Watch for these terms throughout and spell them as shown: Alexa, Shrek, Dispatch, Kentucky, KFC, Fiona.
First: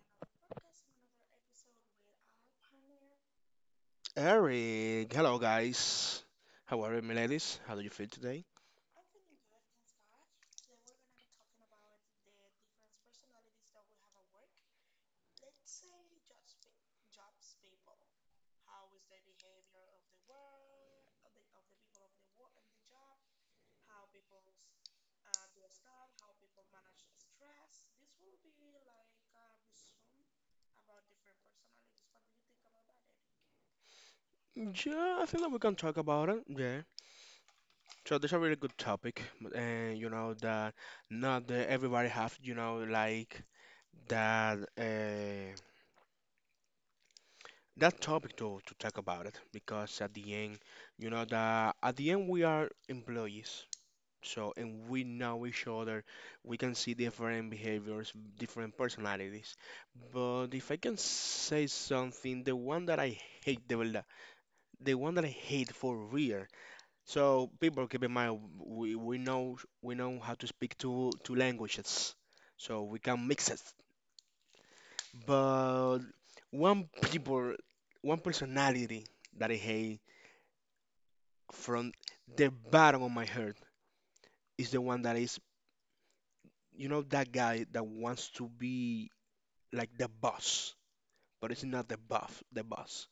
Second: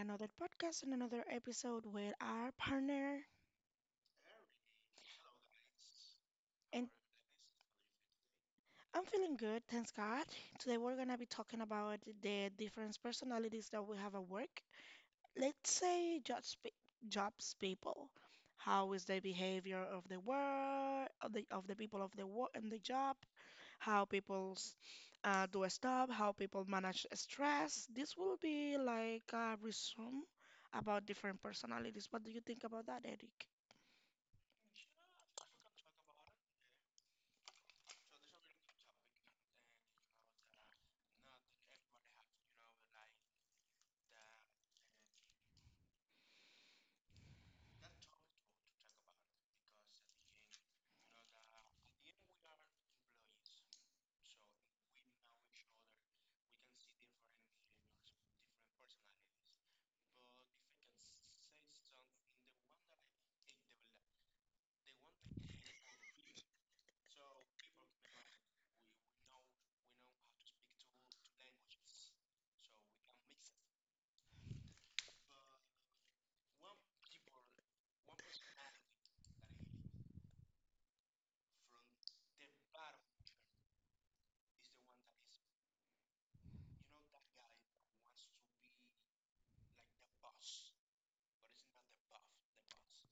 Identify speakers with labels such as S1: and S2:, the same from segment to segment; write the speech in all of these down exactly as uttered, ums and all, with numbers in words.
S1: another podcast and another episode with our partner.
S2: Eric, hello guys. How
S1: And
S2: are you, ladies? How do you feel today?
S1: I'm feeling good, thanks God. Today we're gonna be talking about the different personalities that we have at work. Let's say jobs, pe- jobs people. How is the behavior of the work of the of the people of the work and the job? How people uh, do stuff, how people manage stress. This will be like a resume about different personalities. What do you think about that, Eric?
S2: Yeah, I think that we can talk about it. Yeah. So this is a really good topic, and you know that not that everybody have you know like that uh, that topic to to talk about it because at the end, you know that at the end we are employees. So, and we know each other, we can see different behaviors, different personalities. But if I can say something, the one that I hate, the, one the one that I hate for real. So people keep in mind, we, we know we know how to speak two two languages, so we can mix it. But one people, one personality that I hate from the bottom of my heart is the one that is, you know, that guy that wants to be like the boss, but it's not the buff, the boss.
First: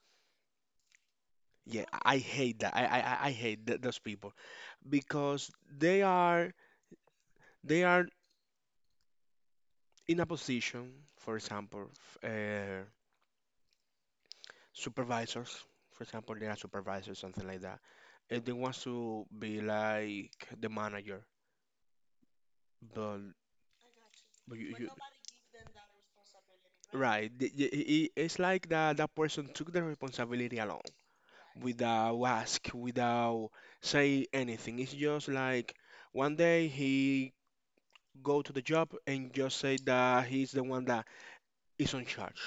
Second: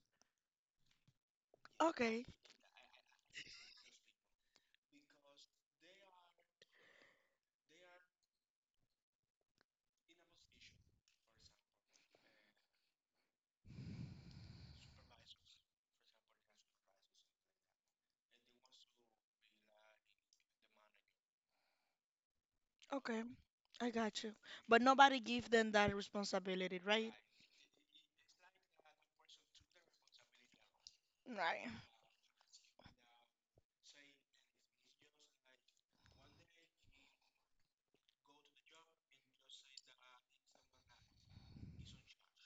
S2: Yeah, I I
S1: Okay,
S2: hate that. I I I I hate th those people because they are they are in a position, for example, f- uh, supervisors. For example, they are supervisors, something like that. And they want to be like the manager, but
S1: okay, I got you.
S2: But you,
S1: But
S2: you
S1: nobody give them that responsibility, right?
S2: right. The- the- i- i- It's like that that person took the responsibility alone
S1: Right,
S2: without ask, without say anything. It's just like one day he go to the job and just say that he's the one that is on charge.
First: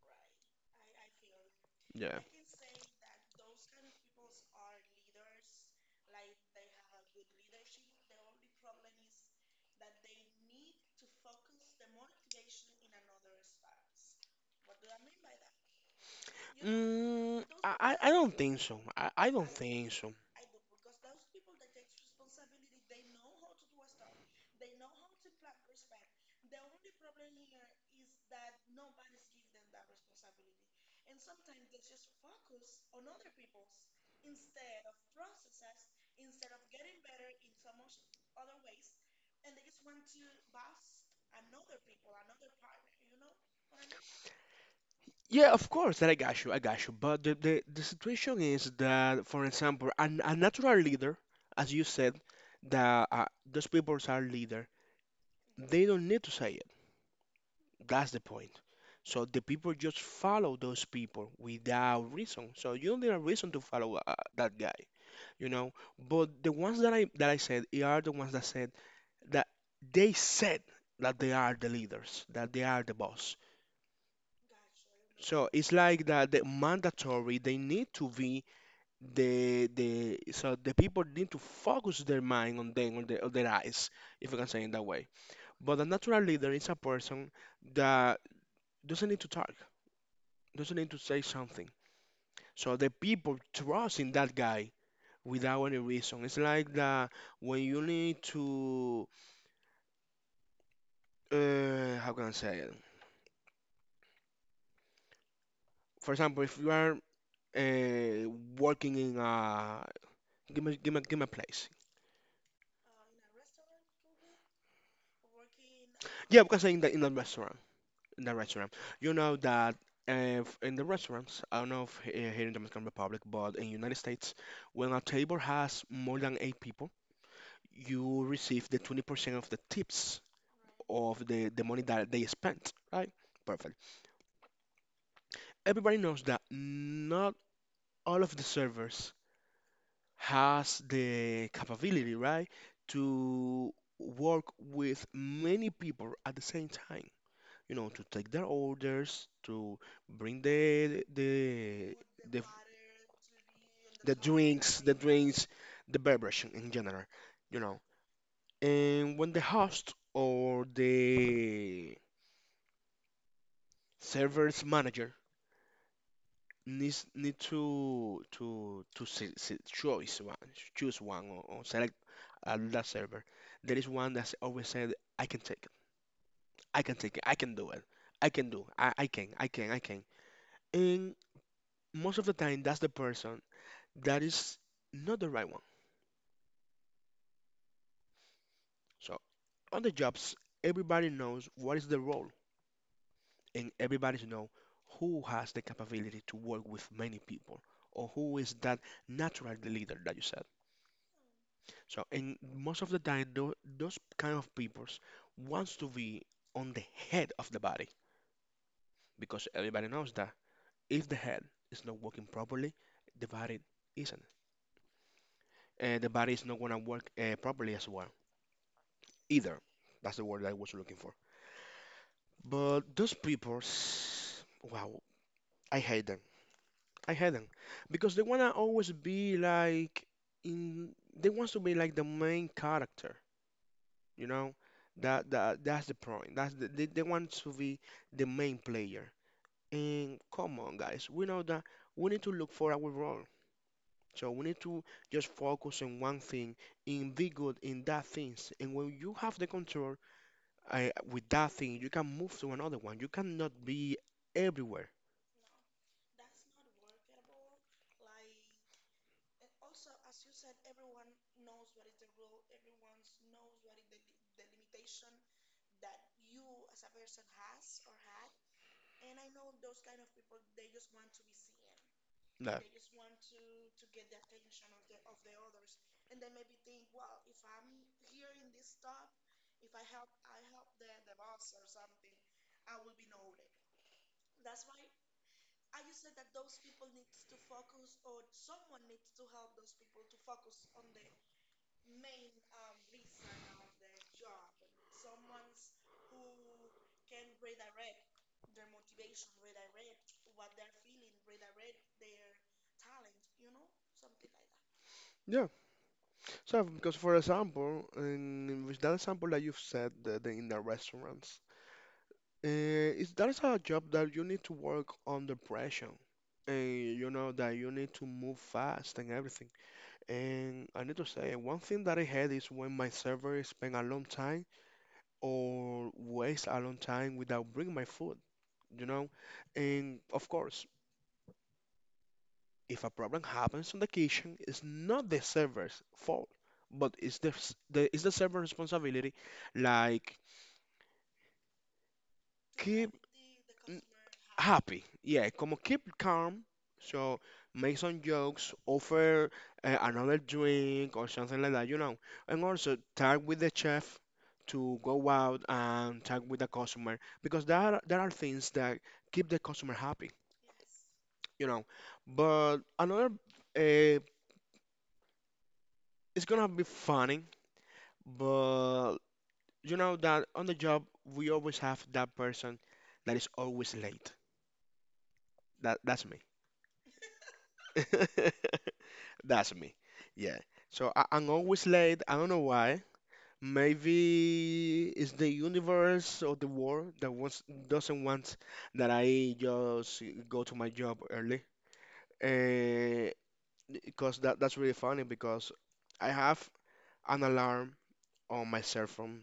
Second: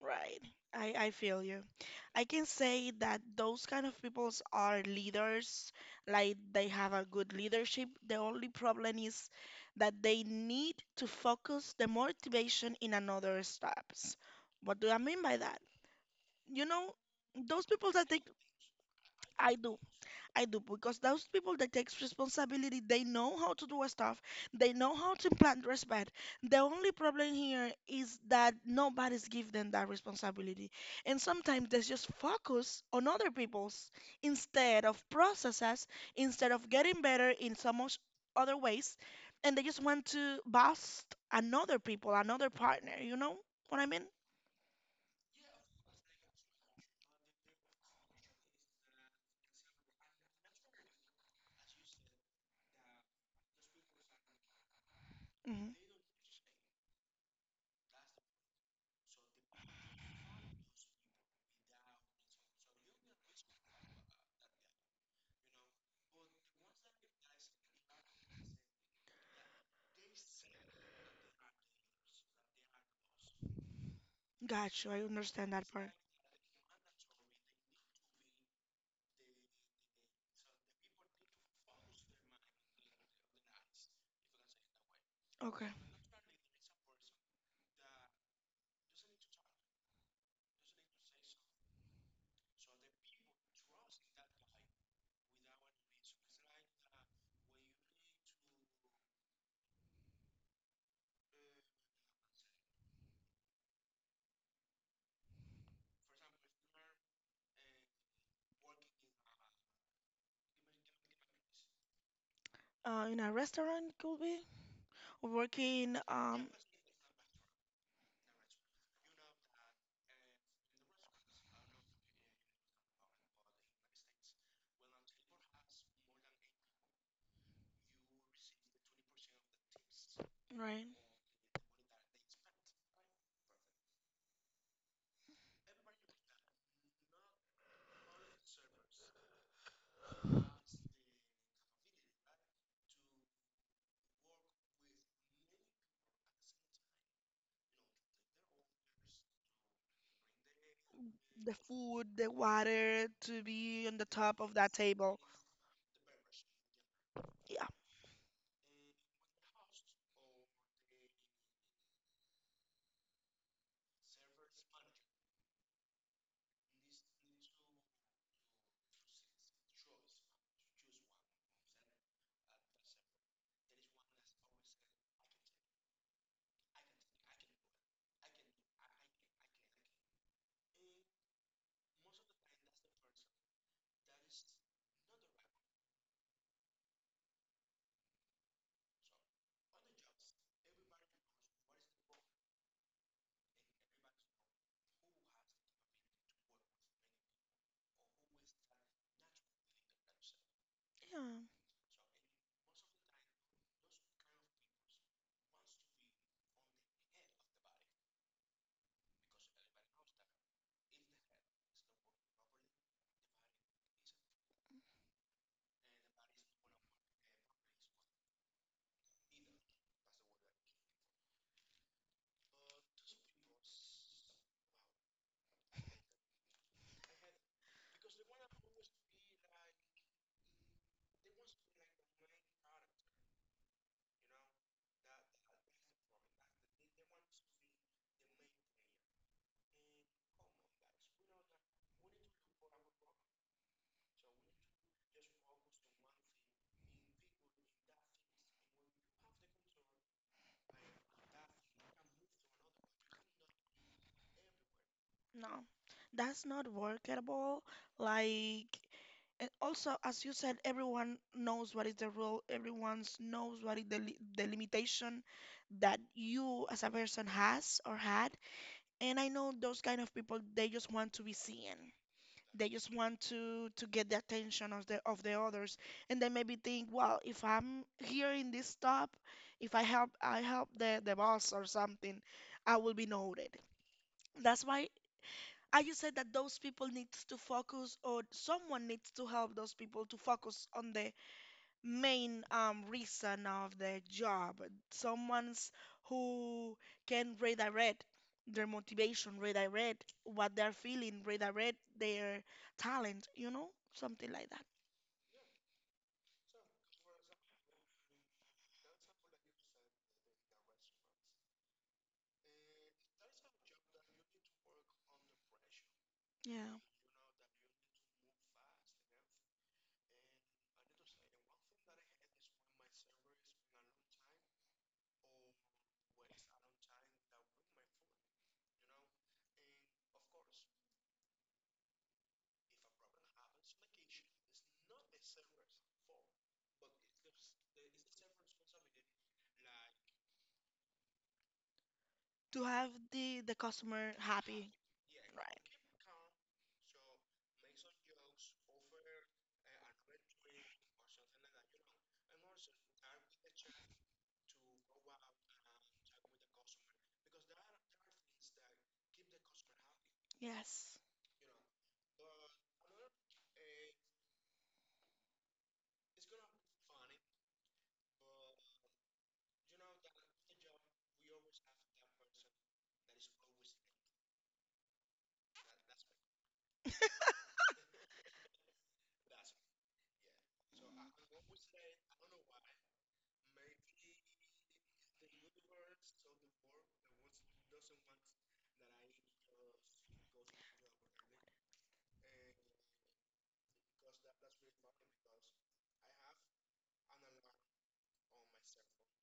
S1: right. I, I feel you.
S2: Yeah.
S1: I can say that those kind of peoples are leaders, like they have a good leadership. The only problem is that they need to focus the motivation in another steps. What do I mean by that? You know,
S2: Mm,
S1: those
S2: I,
S1: people
S2: I
S1: that
S2: I
S1: think
S2: don't think so. I, I don't
S1: I do.
S2: think so.
S1: I do because those people that takes responsibility, they know how to do stuff, they know how to implant respect. The only problem here is that nobody's give them that responsibility, and sometimes they just focus on other people's instead of processes, instead of getting better in so much other ways, and they just want to bust another people, another partner. You know what I mean?
S2: Yeah, of course, that I got you, I got you. But the, the, the situation is that, for example, an, a natural leader, as you said, that uh, those people are leader,
S1: Hmm.
S2: they don't need to say it. That's the point. So the people just follow those people without reason. So you don't need a reason to follow uh, that guy, you know. But the ones that I that I said they are the ones that said that they said that they are the leaders, that they are the boss.
S1: Got you. I
S2: So
S1: understand that
S2: it's
S1: part.
S2: like that the mandatory they need to be the the so the people need to focus their mind on them on their, on their eyes if I can say it that way,
S1: Okay.
S2: but a natural leader is a person that doesn't need to talk, doesn't need to say something, so the people trust in that guy without any reason. It's like that when you need to uh, how can I say it. For example, if you are uh, working in a, give me give me give me a place.
S1: Uh, in a restaurant could be working.
S2: Yeah, we
S1: Um,
S2: can say in the in a restaurant, in the restaurant. You know that uh, f- in the restaurants, I don't know if he- here in the Dominican Republic, but in United States, when a table has more than eight people, you receive the twenty percent of the tips
S1: right.
S2: of the, the money that they spent, right? Perfect. Everybody knows that not all of the servers has the capability, right, to work with many people at the same time. You know, to take their orders, to bring the
S1: The
S2: the
S1: food, the
S2: the
S1: water to be on the
S2: the
S1: top of that
S2: drinks, the
S1: table.
S2: drinks, the beverage in general, you
S1: Yeah.
S2: know. And when the host or the server's manager needs need to to to se- se- choose one, choose one or, or select a that server, there is one that's always said, "I can take it, I can take it, I can do it, I can do, I, I can, I can, I can." And most of the time that's the person that is not the right one. So on the jobs, everybody knows what is the role and everybody know who has the capability to work with many people or who is that natural leader that you said.
S1: Yeah.
S2: So, and most of the time tho- those kind of peoples wants to be on the head of the body because everybody knows that if the head is not working properly, the body isn't, and the body is not going to work uh, properly as well either. That's the word I was looking for. But those people, s- wow, I hate them. I hate them because they wanna always be like in. They want to be like the main character, you know. That that that's the point. That's the, they they want to be the main player. And come on, guys, we know that we need to look for our role. So we need to just focus on one thing and be good in that things. And when you have the control I, with that thing, you can move to another one. You cannot be everywhere.
S1: No, that's not workable. Like, and also, as you said, everyone knows what is the rule. Everyone knows what is the li the limitation that you as a person has or had. And I know those kind of people, they just want to be seen.
S2: That.
S1: They just want to to get the attention of the of the others, and they maybe think, well, if I'm here in this top, if I help I help the the boss or something, I will be noted. That's why I just said that those people needs to focus, or someone needs to help those people to focus on the main um, reason of their job. Someone's who can redirect their motivation, redirect what they're feeling, redirect their talent, you know, something like that.
S2: Yeah. So, because for example, in, with that example that you've said the, the, in the restaurants, uh, is that is a job that you need to work under pressure.
S1: Yeah.
S2: And you know that you need to move fast and everything. And I need to say, one thing that I had is when my server spend a long time or waste a long time without bringing my food. You know? And of course, if a problem happens on the kitchen, it's not the server's fault, but it's the, s- the it's the server's responsibility. Like
S1: To have
S2: keep
S1: the the
S2: n-
S1: customer happy.
S2: happy, yeah, como
S1: Right.
S2: keep calm. So make some jokes, offer uh, another drink or something like that, you know. And also tag with the chef to go out and tag with the customer because there are, there are things that keep the customer happy.
S1: Yes.
S2: You know. But another, uh, it's gonna be funny, but you know that on the job we always have that person that is always late. That that's me. That's me. Yeah. So I, I'm always late. I don't know why. Maybe it's the universe or the world that wants doesn't want that I just go to my job early. Uh, because that that's really funny because I have an alarm on my cell phone.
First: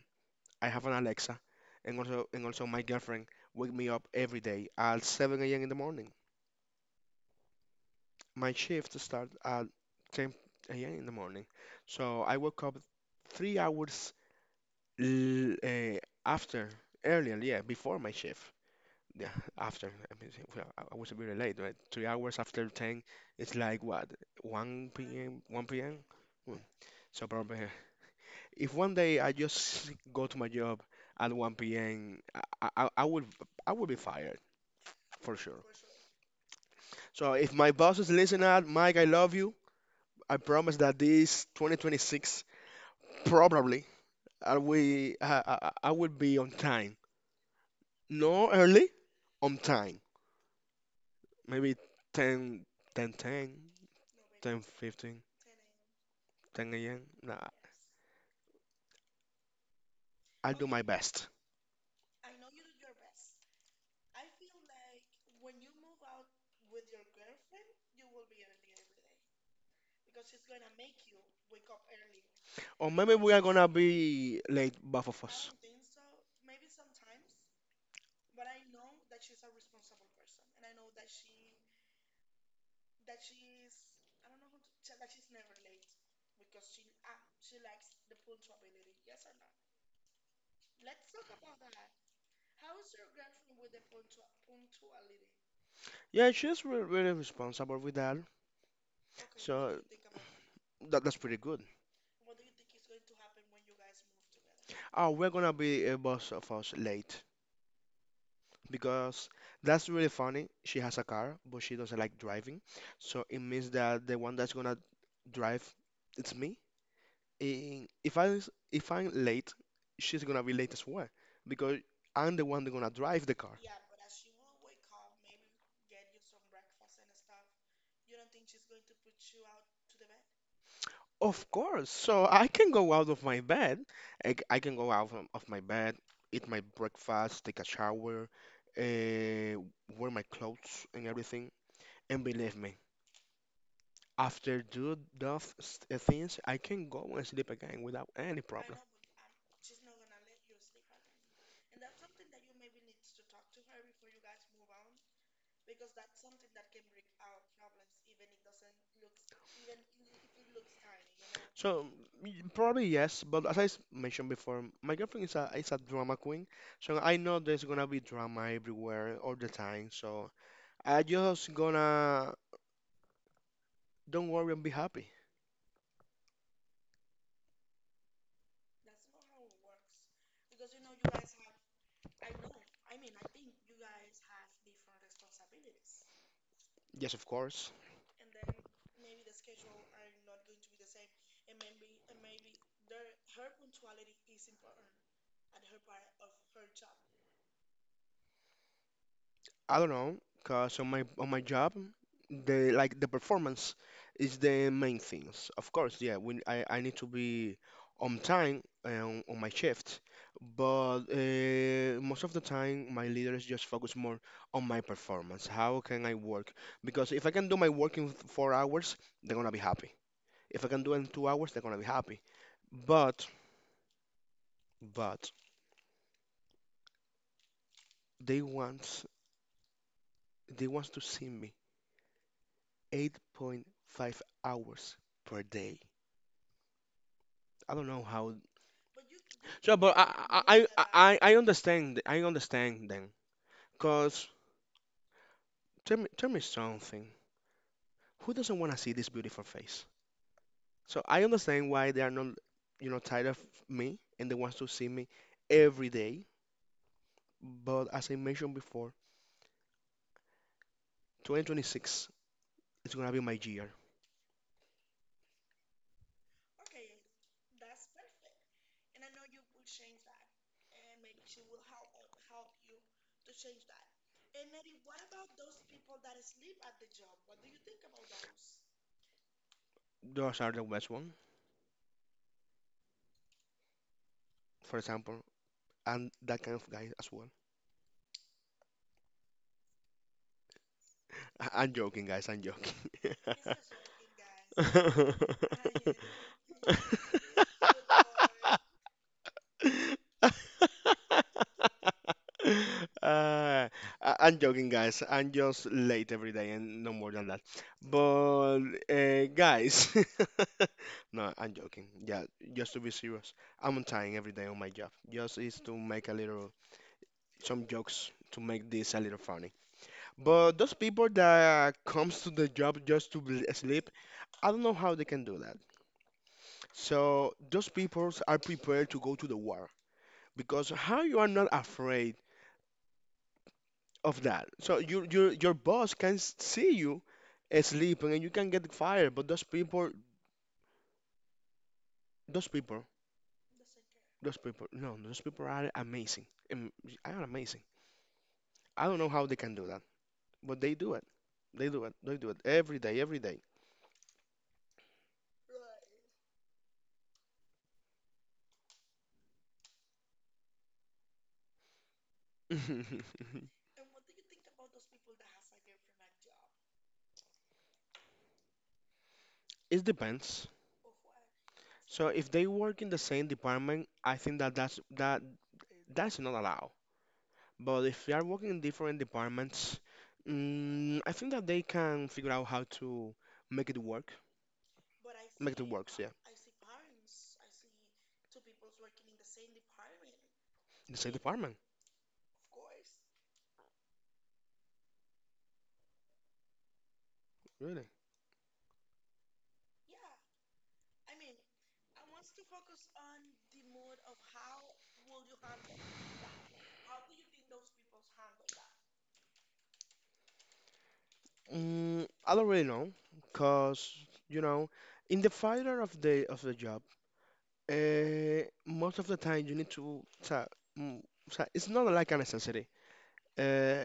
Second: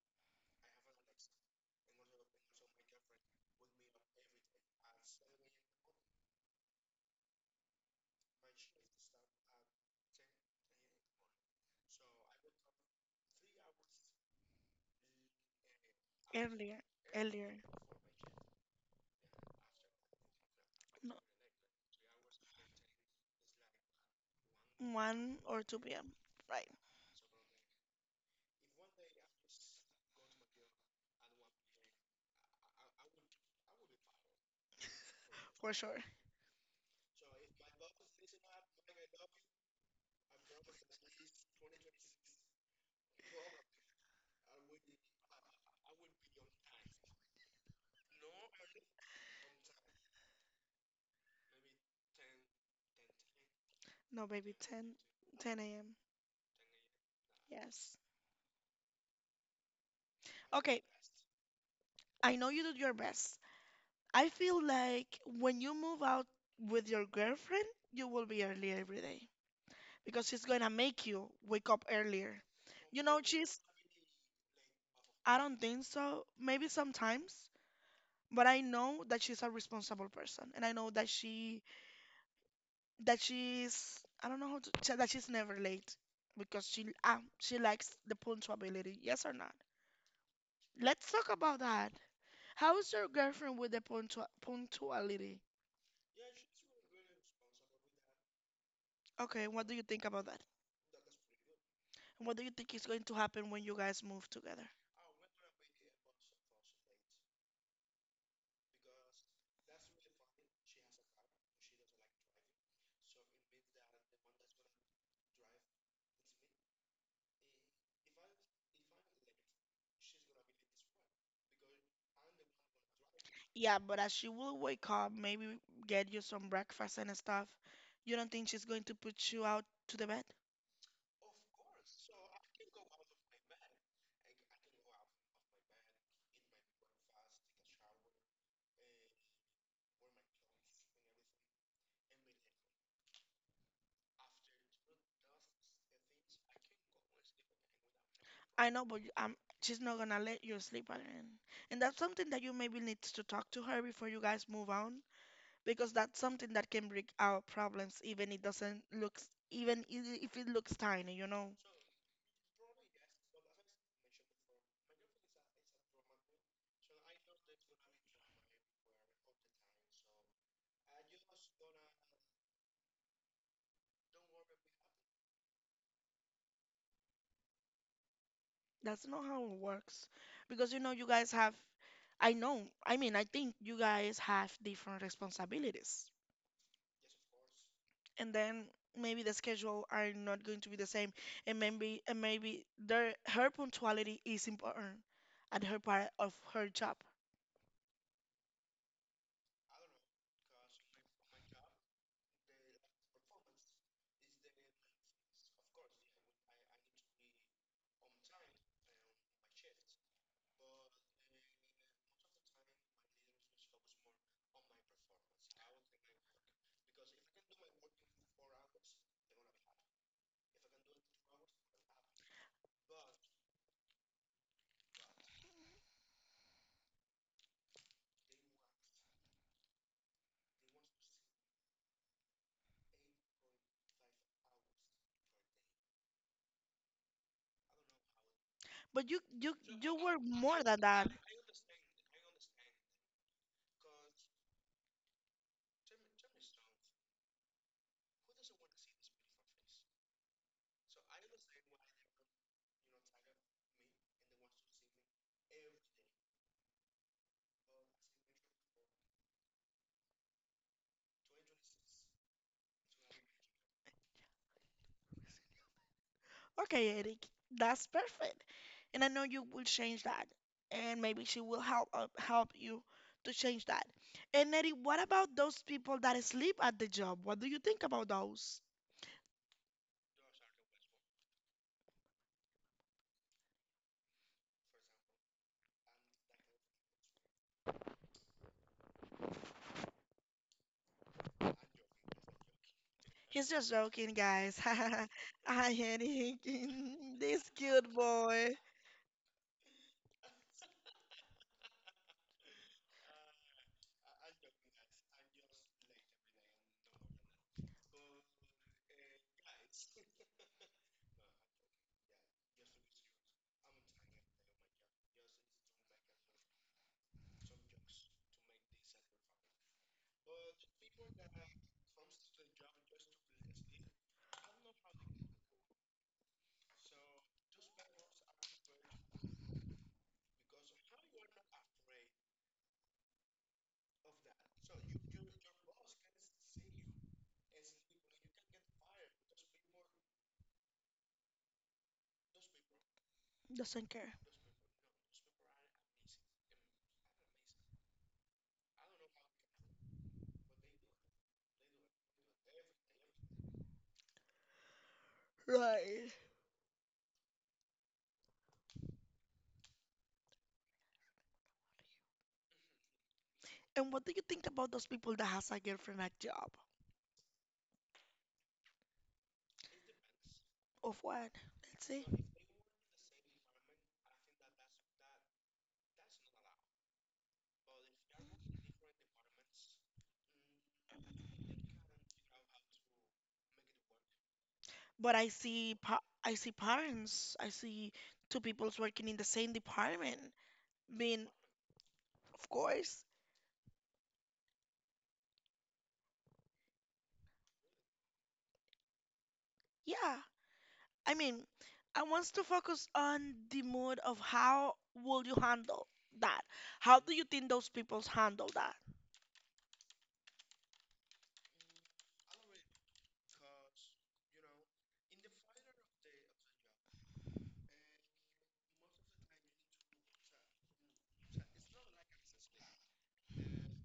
S2: I have an Alexa, and also and also my girlfriend wake me up every day at seven a m in the morning. My shift starts at ten a m in the morning, so I woke up three hours l- uh, after.
S1: Earlier.
S2: Earlier,
S1: Earlier.
S2: yeah, before my shift. Yeah, after I mean, well, I I was
S1: No.
S2: a bit late, right? Three hours after ten, it's like what, 1
S1: one
S2: p.m.
S1: or
S2: 1
S1: 2
S2: p.m.
S1: p.m.
S2: Hmm.
S1: Right,
S2: So probably if one day I just go to my job at one p m, I, I, I will I will be fired for sure.
S1: for sure.
S2: So if my boss is listening out, Mike, I love you. I promise that this twenty twenty-six probably I will I, I, I will be on time. No early, on time. Maybe ten ten ten
S1: No, baby,
S2: ten
S1: ten,
S2: fifteen,
S1: ten a m.
S2: ten a m. Nah,
S1: Yes.
S2: I'll do my
S1: Okay,
S2: best.
S1: I know you did your best. I feel like when you move out with your girlfriend, you will be early every day because she's going to make you wake up earlier.
S2: Or
S1: You
S2: maybe
S1: know,
S2: we are
S1: she's,
S2: gonna be late, both of
S1: I
S2: us.
S1: don't think so, maybe sometimes, but I know that she's a responsible person and I know that she that she's I don't know how to say that she's never late because she ah she likes the punctuality. Yes or not? Let's talk about that. How is your girlfriend with the punctua- punctuality?
S2: Yeah, she's re- really responsible with that.
S1: Okay, what do
S2: So
S1: you think about that?
S2: that, that's pretty good.
S1: And what do you think is going to happen when you guys move together?
S2: Oh, we're gonna be uh, both of us late because that's really funny. She has a car, but she doesn't like driving. So it means that the one that's gonna drive, it's me. And if I s- if I'm late, she's gonna be late as well because I'm the one that's gonna drive the car.
S1: Yeah, but as she will wake up, maybe get you some breakfast and stuff. You don't think she's going to put you out to the bed?
S2: Of course. So I can go out of my bed. I, c- I can go out of, of my bed, eat my breakfast, take a shower, uh, wear my clothes and everything. And believe me, after do those s- uh, things, I can go and sleep again without any
S1: I
S2: problem.
S1: know, but um, she's not gonna let you sleep on it. And that's something that you maybe need to talk to her before you guys move on, because that's something that can bring out problems even it doesn't looks even i- if it looks tiny, you know.
S2: So y- probably yes, but as I s- mentioned before, my girlfriend is a is a drama queen, so I know there's gonna be drama everywhere all the time. So I just gonna don't worry and be happy.
S1: That's not how it works because you know you guys have, I know, I mean, I think you guys have different responsibilities,
S2: Yes, of course.
S1: and then maybe the schedule are not going to be the same, and maybe and maybe their her punctuality is important at her part of her job.
S2: I don't know, cause on my on my job, the like the performance is the main things. Of course, yeah, when I, I need to be on time um, on my shift, but uh, most of the time my leaders just focus more on my performance. How can I work? Because if I can do my work in four hours, they're gonna be happy. If I can do it in two hours, they're gonna be happy. But but they want they want to see me eight point five hours per day. I don't know how.
S1: But you you
S2: So, but
S1: you
S2: I
S1: were
S2: I
S1: more than
S2: I
S1: that.
S2: I I understand. I understand then. Cause tell me tell me something. Who doesn't want to see this beautiful face? So I understand why they are not, you know, tired of me and they want to see me every day. But as I mentioned before, twenty twenty-six is gonna be my year.
S1: Okay, Eric, that's perfect. And I know you will change that. And maybe she will help uh, help you to change that. And Eric, what about those people that sleep at the job? What do you think about those?
S2: Those are the best one, for example, and that kind of guy as well. I- I'm joking, guys. I'm joking.
S1: He's just joking, guys. Hi, Eric. This cute boy
S2: Uh, I- I'm joking, guys. I'm just late every day and no more than that. But, uh, guys, no, I'm joking. Yeah, just to be serious, I'm on time every day on my job. Just is to make a little, some jokes to make this a little funny. But those people that comes to the job just to bl- sleep, I don't know how they can do that. So those people are prepared to go to the war because how you are not afraid of that so your your your boss can s- see you uh, sleeping and you can get fired but those people those people
S1: doesn't care.
S2: those people no those people are amazing. Am- are amazing. I don't know how they can do that, but they do it. They do it they do it every day every day
S1: Right.
S2: it
S1: And what do you think about those people that has a girlfriend at job?
S2: depends.
S1: Of what? Let's see.
S2: So if they work in the same department, I think that that's that that's not allowed. But if they are working in different departments, mm, I think that they can figure out how to make it work.
S1: But I
S2: Make it
S1: see
S2: works,
S1: pa
S2: yeah.
S1: I see parents, I see two people's working in the same department.
S2: In
S1: I
S2: the same
S1: mean,
S2: department,
S1: of course,
S2: really.
S1: yeah. I mean, I wants to focus on the mood of how will you handle that? How do you think those people's handle that?
S2: Mm, I don't really know, cause you know, in the fighter of the of the job, uh, most of the time you need to. So, mm, so it's not like a necessity, uh,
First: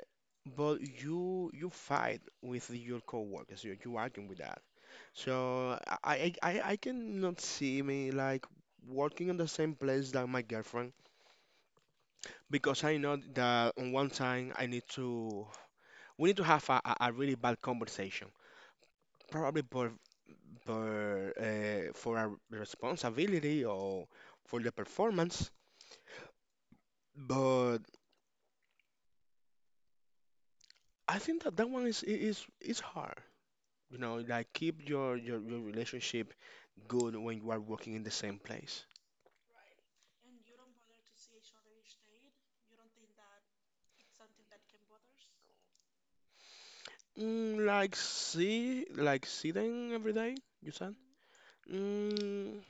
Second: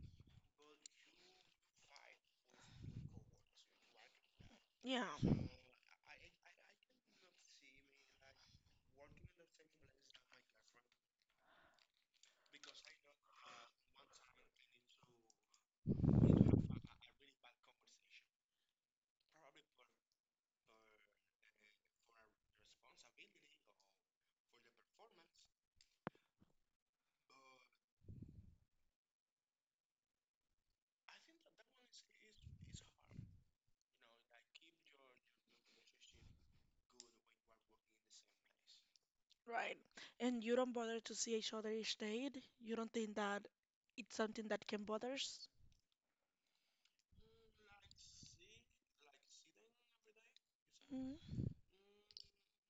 S2: but you you fight with your coworkers. You you arguing with that.
S1: Yeah,
S2: So I, I, I I cannot see me like working in the same place that my girlfriend because I know that on one time I need to, we need to have a, a a really bad conversation. Probably for for uh, for a responsibility or for the performance. But I think that that one is i- is is hard. You know, like keep your your, your relationship good when you are working in the same place.
S1: right. And you don't bother to see each other each day. You don't think that it's something that can bothers?
S2: Mm, like see, like sitting every day, you said? Mm,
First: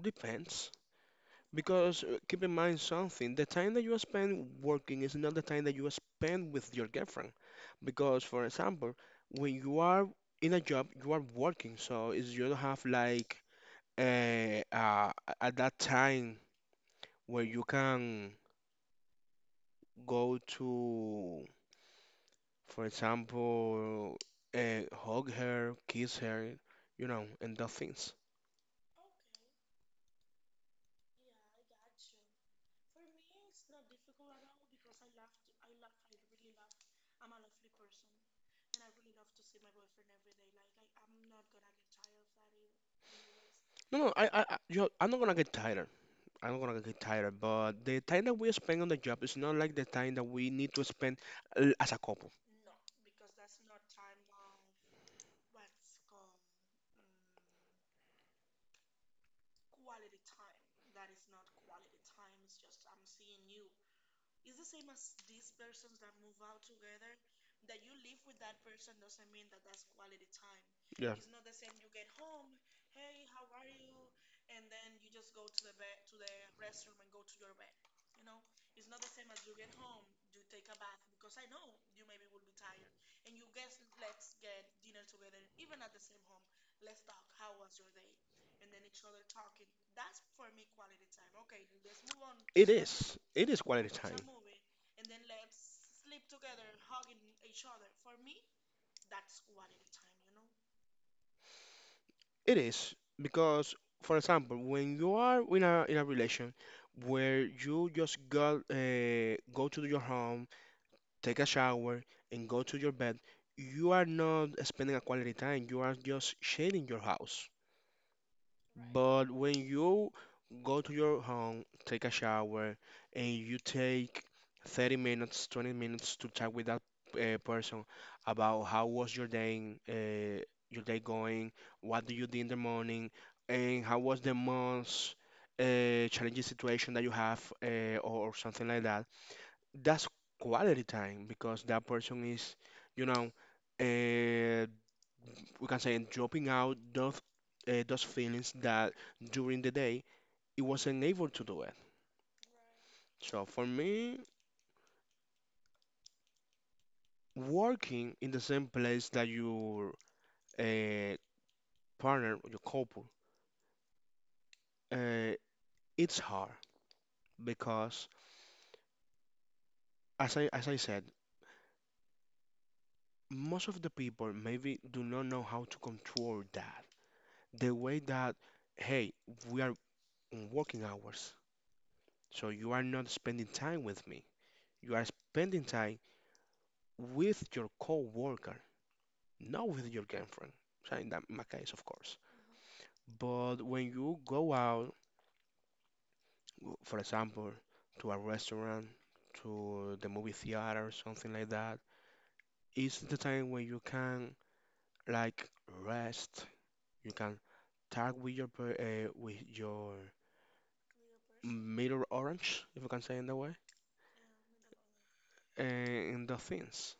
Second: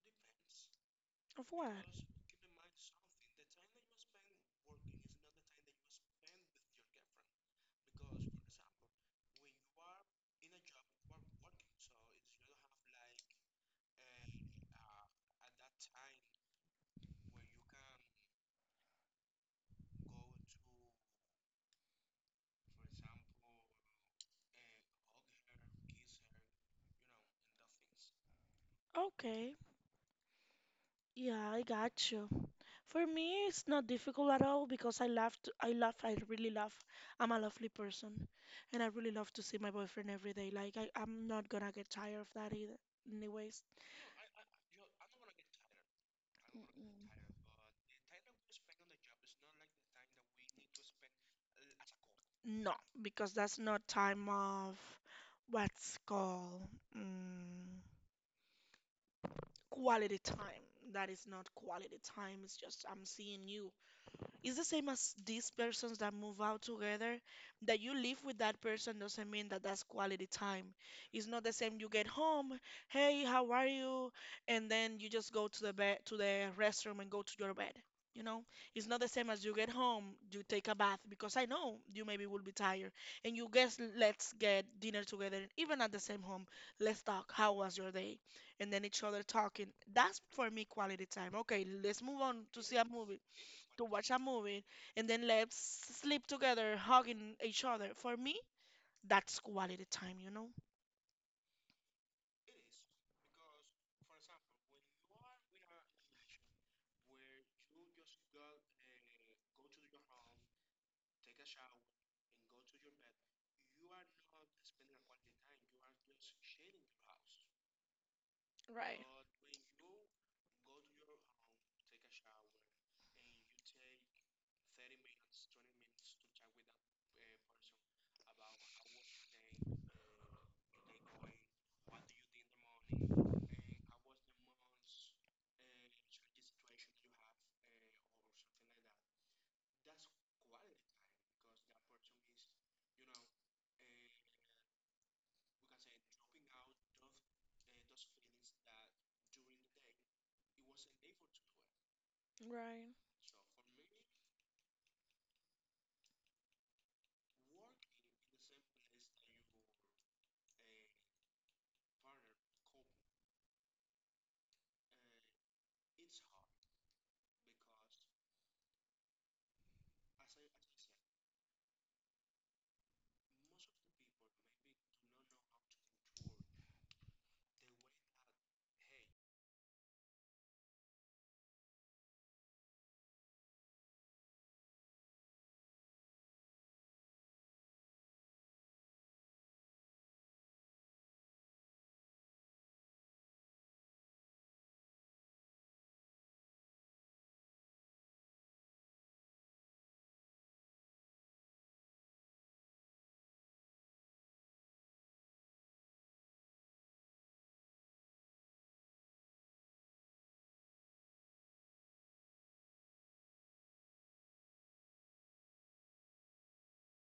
S2: Depends.
S1: Of what?
S2: Because uh, keep in mind something, the time that you spend working is not the time that you spend with your girlfriend. Because, for example, when you are in a job, you are working, so is you don't have like uh, uh, at that time where you can go to, for example, uh, hug her, kiss her, you know, and that things.
S1: Okay. Yeah, I got you. For me, it's not difficult at all because I love to, I love, I really love, I'm a lovely person and I really love to see my boyfriend every day. Like, I, I'm not gonna get tired of that either. Anyways,
S2: No, no, I, I, I- you know, I'm not gonna get tired. I'm not gonna get tired, but the time that we spend on the job is not like the time that we need to spend uh, as a couple.
S1: no, because that's not time of what's called mm, quality time. That is not quality time. It's just I'm seeing you. It's the same as these persons that move out together. That you live with that person doesn't mean that that's quality time.
S2: Yeah,
S1: It's not the same. You get home, hey, how are you? And then you just go to the bed, to the restroom, and go to your bed. You know, it's not the same as you get home, you take a bath because I know you maybe will be tired, and you guess let's get dinner together, and even at the same home. Let's talk. How was your day? And then each other talking. That's for me quality time. Okay, let's move on to
S2: it
S1: see a
S2: is.
S1: movie
S2: It is
S1: to
S2: quality
S1: watch
S2: time.
S1: a movie, and then let's sleep together, hugging each other. For me, that's quality time, you know?
S2: It is because, for example, when you are in a in a relation where you just got uh, go to your home, take a shower, and go to your bed, you are not spending a quality time. You are just shading your house. But when you go to your home, take a shower, and you take thirty minutes, twenty minutes to chat with that uh, person about how was your day, uh, your day going, what do you do in the morning, and how was the month's uh, challenging situation that you have, uh, or, or something like that. That's quality time because that person is, you know, uh, we can say and dropping out those uh, those feelings that during the day it wasn't able to do it. So for me, working in the same place that your uh, partner, your couple, uh, it's hard because as I as I said, most of the people maybe do not know how to control that. The way that hey, we are on working hours, so you are not spending time with me. You are spending time with your coworker, not with your girlfriend, so in that, my case, of course. But when you go out, for example, to a restaurant, to the movie theater, something like that, it's the time when you can like rest. You can talk with your per- uh, with your middle orange, if you can say in that way, and the things.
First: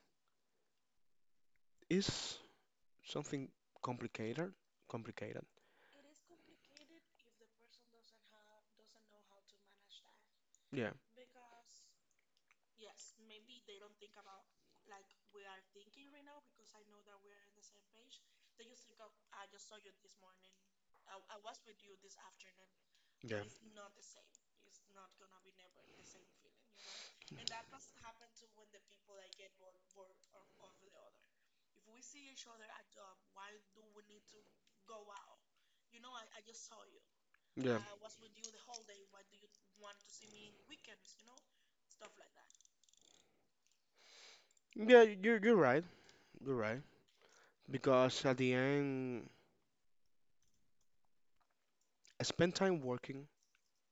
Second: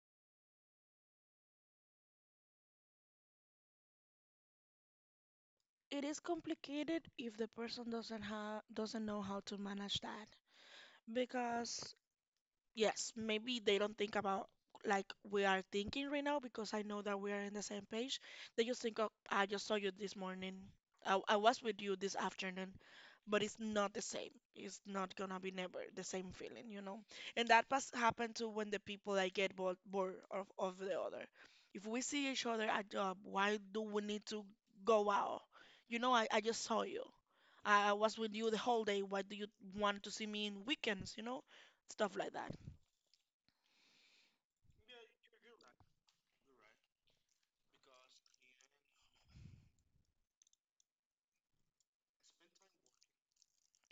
S2: It's something complicated, complicated.
S1: It is complicated if the person doesn't ha- doesn't know how to manage that,
S2: Yeah,
S1: because yes, maybe they don't think about like we are thinking right now because I know that we are in the same page. They just think, oh, I just saw you this morning. I, I was with you this afternoon,
S2: yeah,
S1: but it's not the same. It's not gonna be never the same feeling, you know. And that has happened to when the people like get bored, bored of, of the other. If we see each other at job, why do we need to go out? You know, I, I just saw you.
S2: yeah.
S1: I, I was with you the whole day. Why do you want to see me in weekends? You know, stuff like that.
S2: Yeah, you're you're right. You're right. Because at the end, I spend time working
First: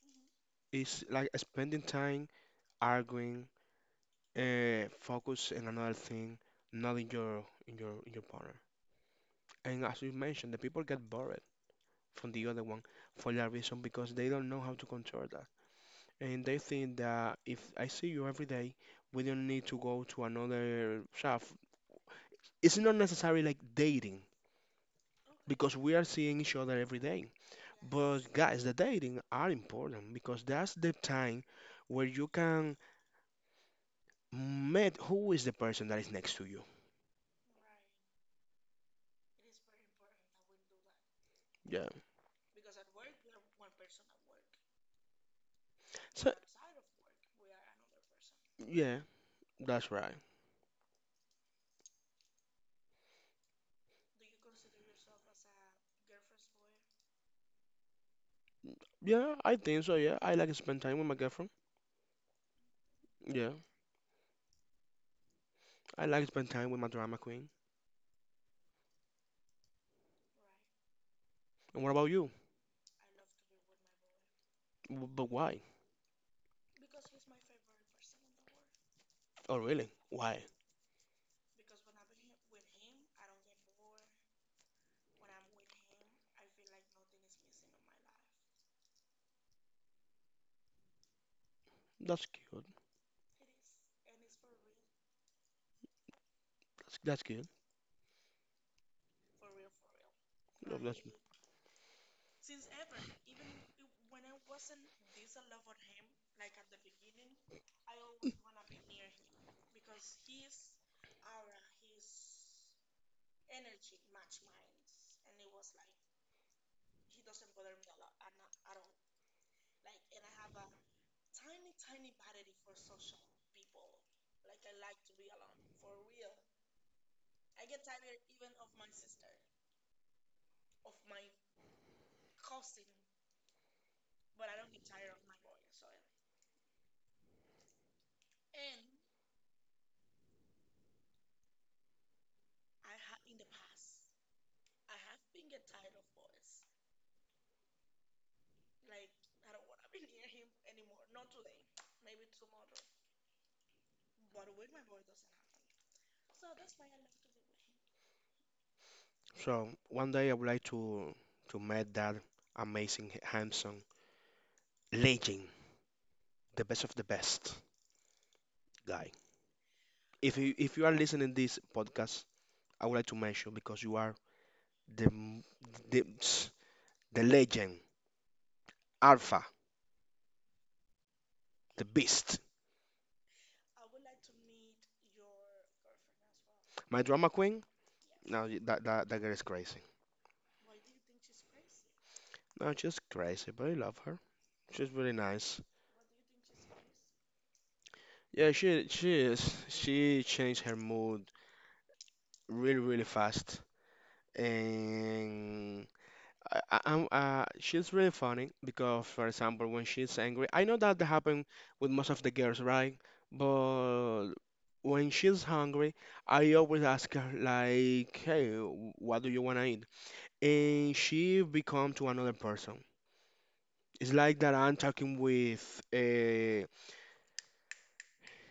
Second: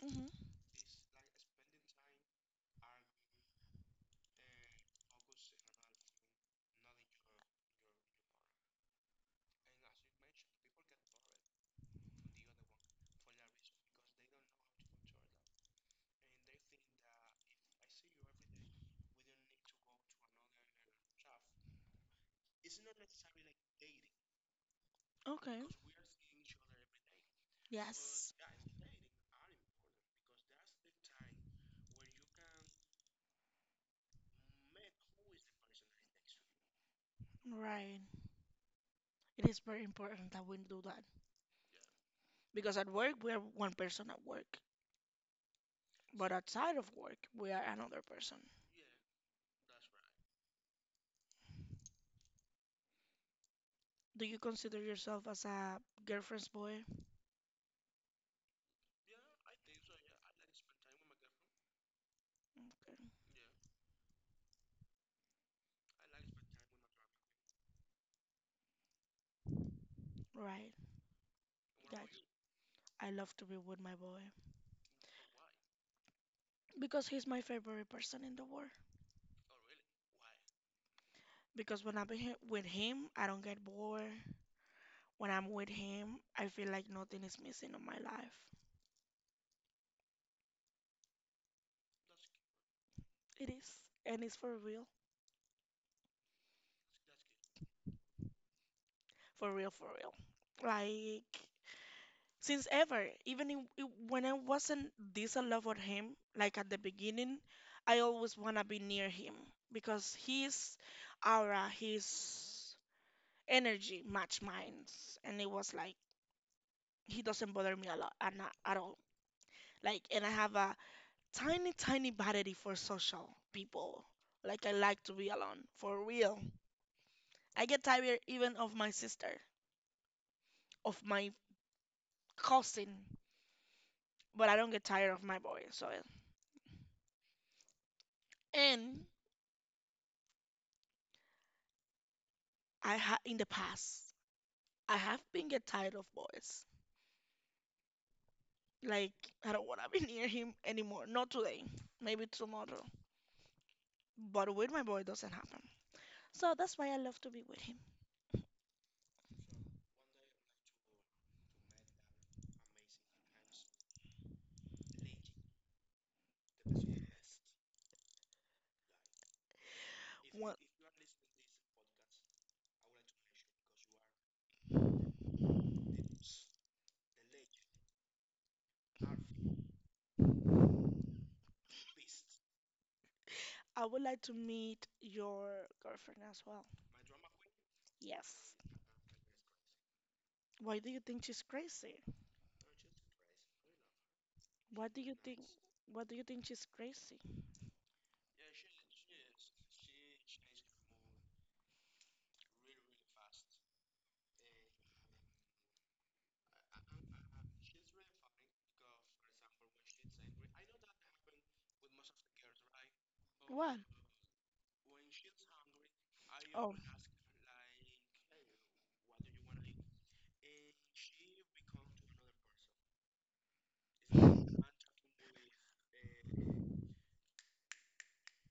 S1: Hmm.
S2: is like spending time arguing, uh, focus in another thing, not in your in your in your partner. And as you mentioned, the people get bored from the other one for that reason because they don't know how to control that. And they think that if I see you every day, we don't need to go to another shop. It's not necessarily like dating. Okay.
S1: Okay.
S2: Because we are seeing each other every day. But
S1: Yes.
S2: guys, the dating are important because that's the time where you can meet who is the person that is next to you.
S1: Right. It is very important that we do that.
S2: Yeah.
S1: Because at work, we are one person at work, but
S2: So
S1: outside of work, we are another person.
S2: yeah, that's right.
S1: Do you consider yourself as a girlfriend's boy?
S2: Yeah, I think so. Yeah, I like to spend time with my girlfriend.
S1: Okay.
S2: Yeah, I like to spend time with my drama queen.
S1: Right.
S2: And what
S1: Got
S2: about
S1: you.
S2: you?
S1: I love to be with my boy
S2: W- But why?
S1: because he's my favorite person in the world.
S2: Oh, really? Why?
S1: Because when I'm he- with him, I don't get bored. When I'm with him, I feel like nothing is missing in my life.
S2: That's cute.
S1: It is, and it's for real,
S2: That's that's cute.
S1: for real, for real.
S2: No, that's.
S1: Like since ever. Even in, i- when I wasn't this in love with him, like at the beginning, I always wanna be near him because his aura, his energy match mine, and it was like he doesn't bother me a lot and not at all. Like, and I have a tiny, tiny vanity for social people. Like, I like to be alone for real. I get tired even of my sister, of my cousin, but I don't get tired of my boy. So, and I ha in the past, I have been get tired of boys. Like I don't wanna be near him anymore. Not today, maybe tomorrow. But with my boy doesn't happen. So that's why I love to be with him.
S2: So one day I would like to to meet that amazing, handsome legend, the best of the best guy. If you
S1: Well,
S2: if you are listening this podcast, I would like to mention because you are the m- the the legend, alpha, the beast.
S1: I would like to meet your girlfriend as well.
S2: My drama queen. Now
S1: Yes.
S2: that that that girl is crazy.
S1: Why do you think she's crazy?
S2: No, she's crazy, but I love her.
S1: Why
S2: She's
S1: do
S2: really
S1: you think
S2: nice.
S1: why do you think she's crazy?
S2: Yeah, she she is. She changed her mood really really fast, and I, I- I'm, uh, she's really funny because, for example, when she's angry, I know that happens with most of the girls, right?
S1: What?
S2: But when she's hungry, I
S1: Oh.
S2: always ask her like, "Hey, wh- what do you want to eat?" And she become to another person. It's like that I'm talking with a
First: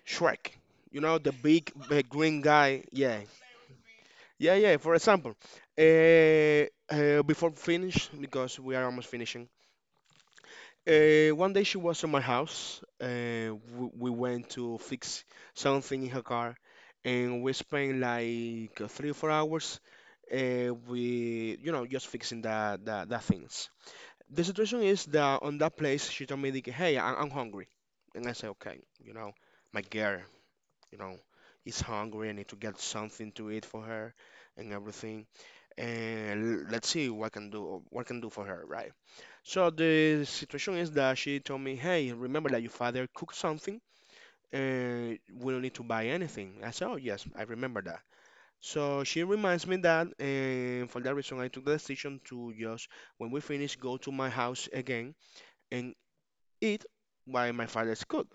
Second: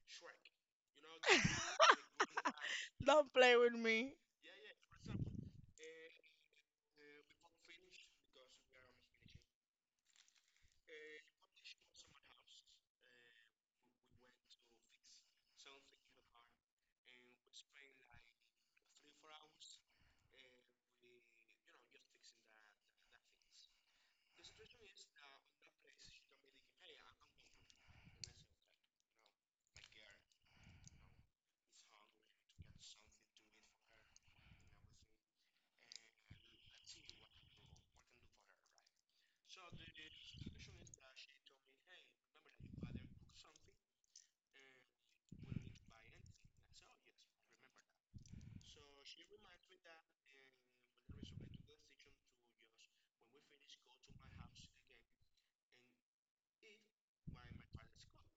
S2: Shrek, you know, the big, uh, green guy. Yeah,
S1: Don't play with me.
S2: yeah, yeah. For example, uh, uh, before finish because we are almost finishing. Uh, one day she was at my house. Uh, we, we went to fix something in her car, and we spent like uh, three or four hours. Uh, we, you know, just fixing the, the the things. The situation is that on that place, she told me, like, "Hey, I, I'm hungry," and I said, "Okay, you know, my girl, you know, is hungry. I need to get something to eat for her and everything. And let's see what I can do, what I can do for her, right?" So the situation is that she told me, "Hey, remember that your father cooked something, and we don't need to buy anything." I said, "Oh yes, I remember that." So she reminds me that, and for that reason, I took the decision to just, when we finish, go to my house again and eat while my father's cooked.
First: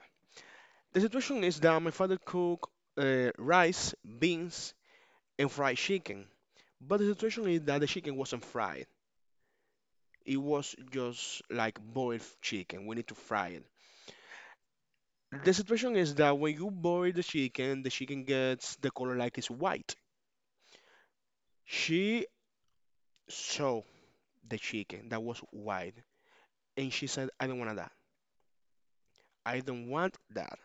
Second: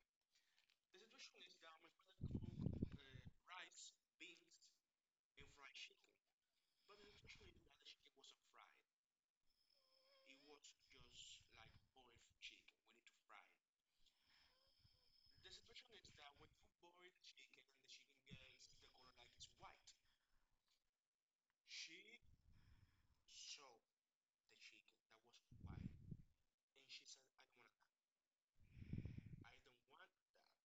S2: The situation is that my father cooked uh, rice, beans, and fried chicken, but the situation is that the chicken wasn't fried. It was just like boiled chicken. We need to fry it. The situation is that when you boil the chicken, the chicken gets the color like it's white. She saw the chicken that was white and she said, I don't want that. I don't want that.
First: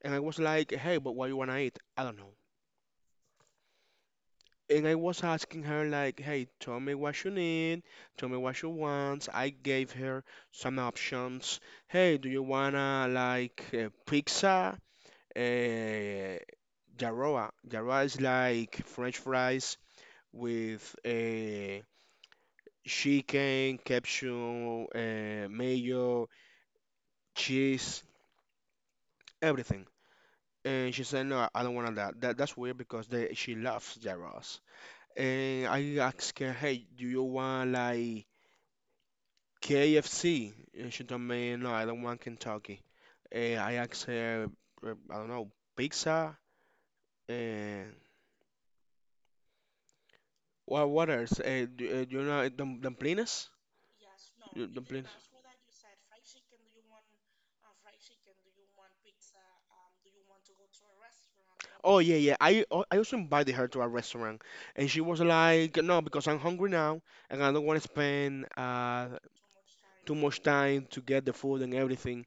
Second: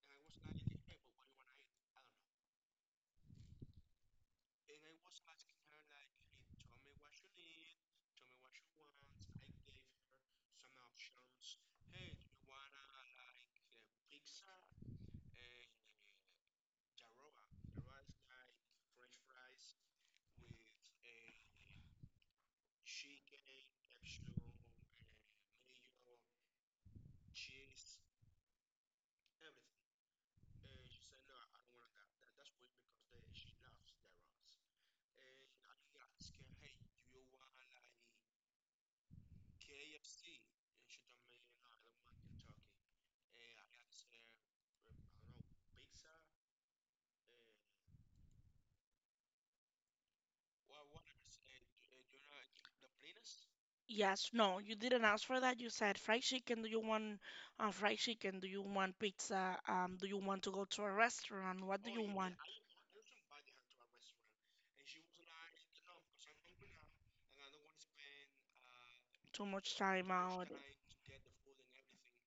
S2: And I was like, hey, but what you wanna eat? I don't know. And I was asking her like, hey, tell me what you need, tell me what you want. I gave her some options. Hey, do you wanna like uh, pizza? Uh, Jarroa. Jarroa is like French fries with a chicken, capsule, uh, mayo, cheese, everything. And she said, "No, I don't want that. That that's weird because they, she loves gyros." And I asked her, "Hey, do you want like K F C?" And she told me, "No, I don't want Kentucky." And I asked her, uh, "I don't know, pizza." And What what else? Uh, do, uh, do you know dum dumplings?
S1: Yes, no,
S2: You-
S1: you didn't
S2: Dumplings.
S1: ask for that. You said fried chicken. Do you want uh, fried chicken? Do you want pizza? Um, do you want to go to a restaurant? What do
S2: Oh
S1: you
S2: yeah, yeah.
S1: want?
S2: I al- I also invited her to a restaurant, and she was like, "No, because I'm hungry now, and I don't want to spend uh
S1: Too much time
S2: too much
S1: out.
S2: time to get the food and everything."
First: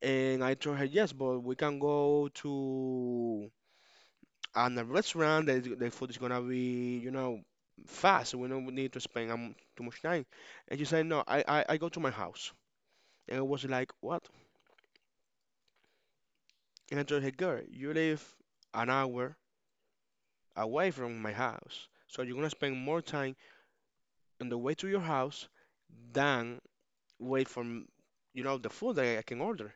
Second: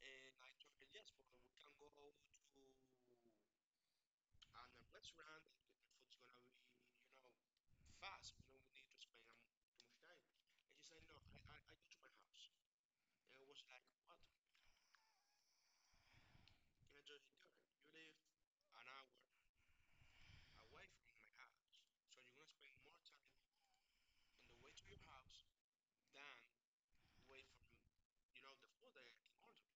S2: And I told her, "Yes, but we can go to and the restaurant, the, the food is gonna be, you know, fast. So we don't need to spend um, too much time. And she said, no, I, I, I go to my house. And I was like, what? And I told her, girl, you live an hour away from my house, so you're gonna spend more time on the way to your house than wait for, m- you know, the food that I can order.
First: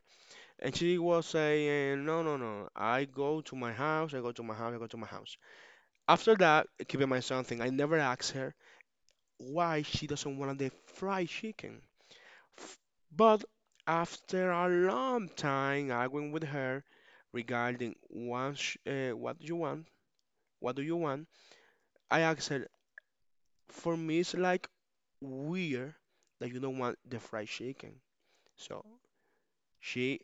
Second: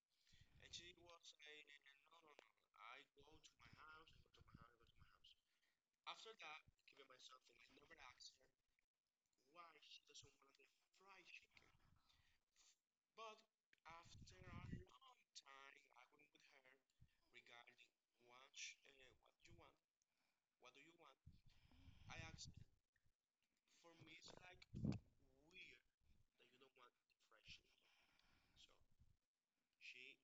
S2: And she was saying, no, no, no, I go to my house, I go to my house, I go to my house. After that, keep in mind something, I never asked her why she doesn't want the fried chicken. F- But after a long time arguing with her regarding what, sh uh, what you want, what do you want, I asked her, for me it's like weird that you don't want the fried chicken. So she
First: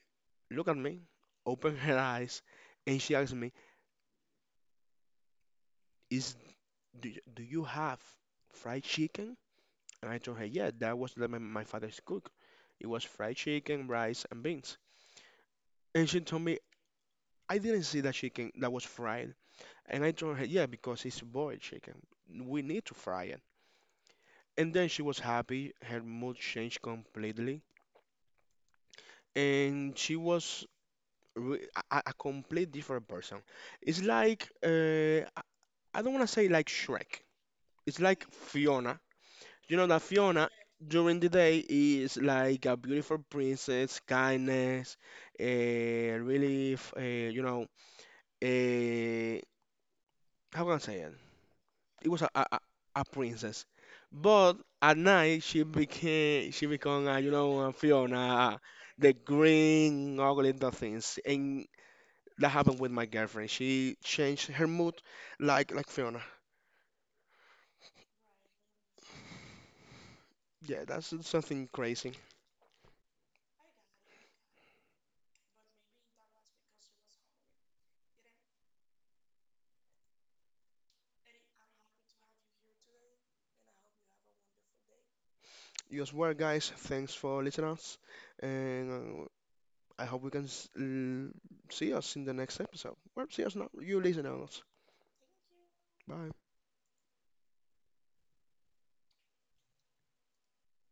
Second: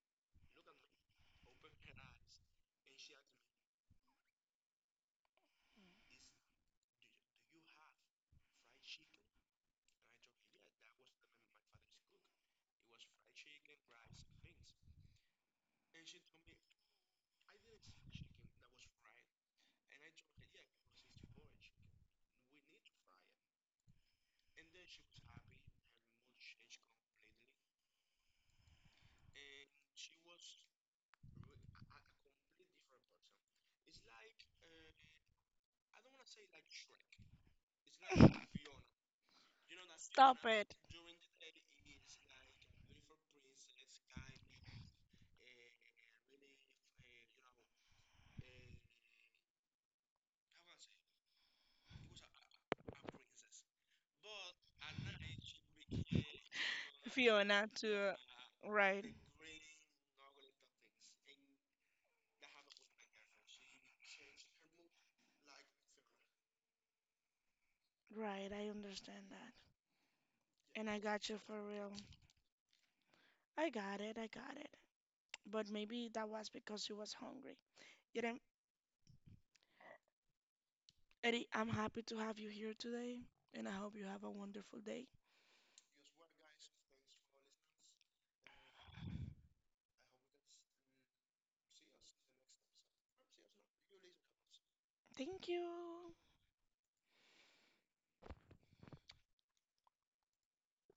S2: looked at me, opened her eyes, and she asked me, is do, y- do you have fried chicken? And I told her, yeah, that was the- my, my father's cook. It was fried chicken, rice, and beans. And she told me I didn't see that chicken that was fried. And I told her, yeah, because it's boiled chicken. We need to fry it. And then she was happy. Her mood changed completely. And she was re- a, a a complete different person. It's like, uh, I I don't want to say like Shrek. It's like Fiona. You know that
S1: Stop
S2: Fiona
S1: it.
S2: during the day is like a beautiful princess, kindness, uh, really, f- uh, you know, uh, how can I say it? It was a, a, a a princess. But at night she became she became uh, you know
S1: Fiona
S2: uh,
S1: to
S2: Fiona, uh,
S1: right,
S2: the green ugly the things, and that happened with my girlfriend. She changed her mood like like Fiona.
S1: right. I understand that,
S2: Yeah,
S1: and I
S2: that's
S1: got you for
S2: something
S1: real.
S2: crazy.
S1: I got it. I got it. But maybe that was because you was hungry. You Eddie, I'm happy to have you here today, and I hope you have a wonderful day.
S2: You as well, guys. Thanks for listening us, and uh, I hope we can s- l- see us in the next episode. Well, see us now. You listen us.
S1: Thank you.
S2: Bye.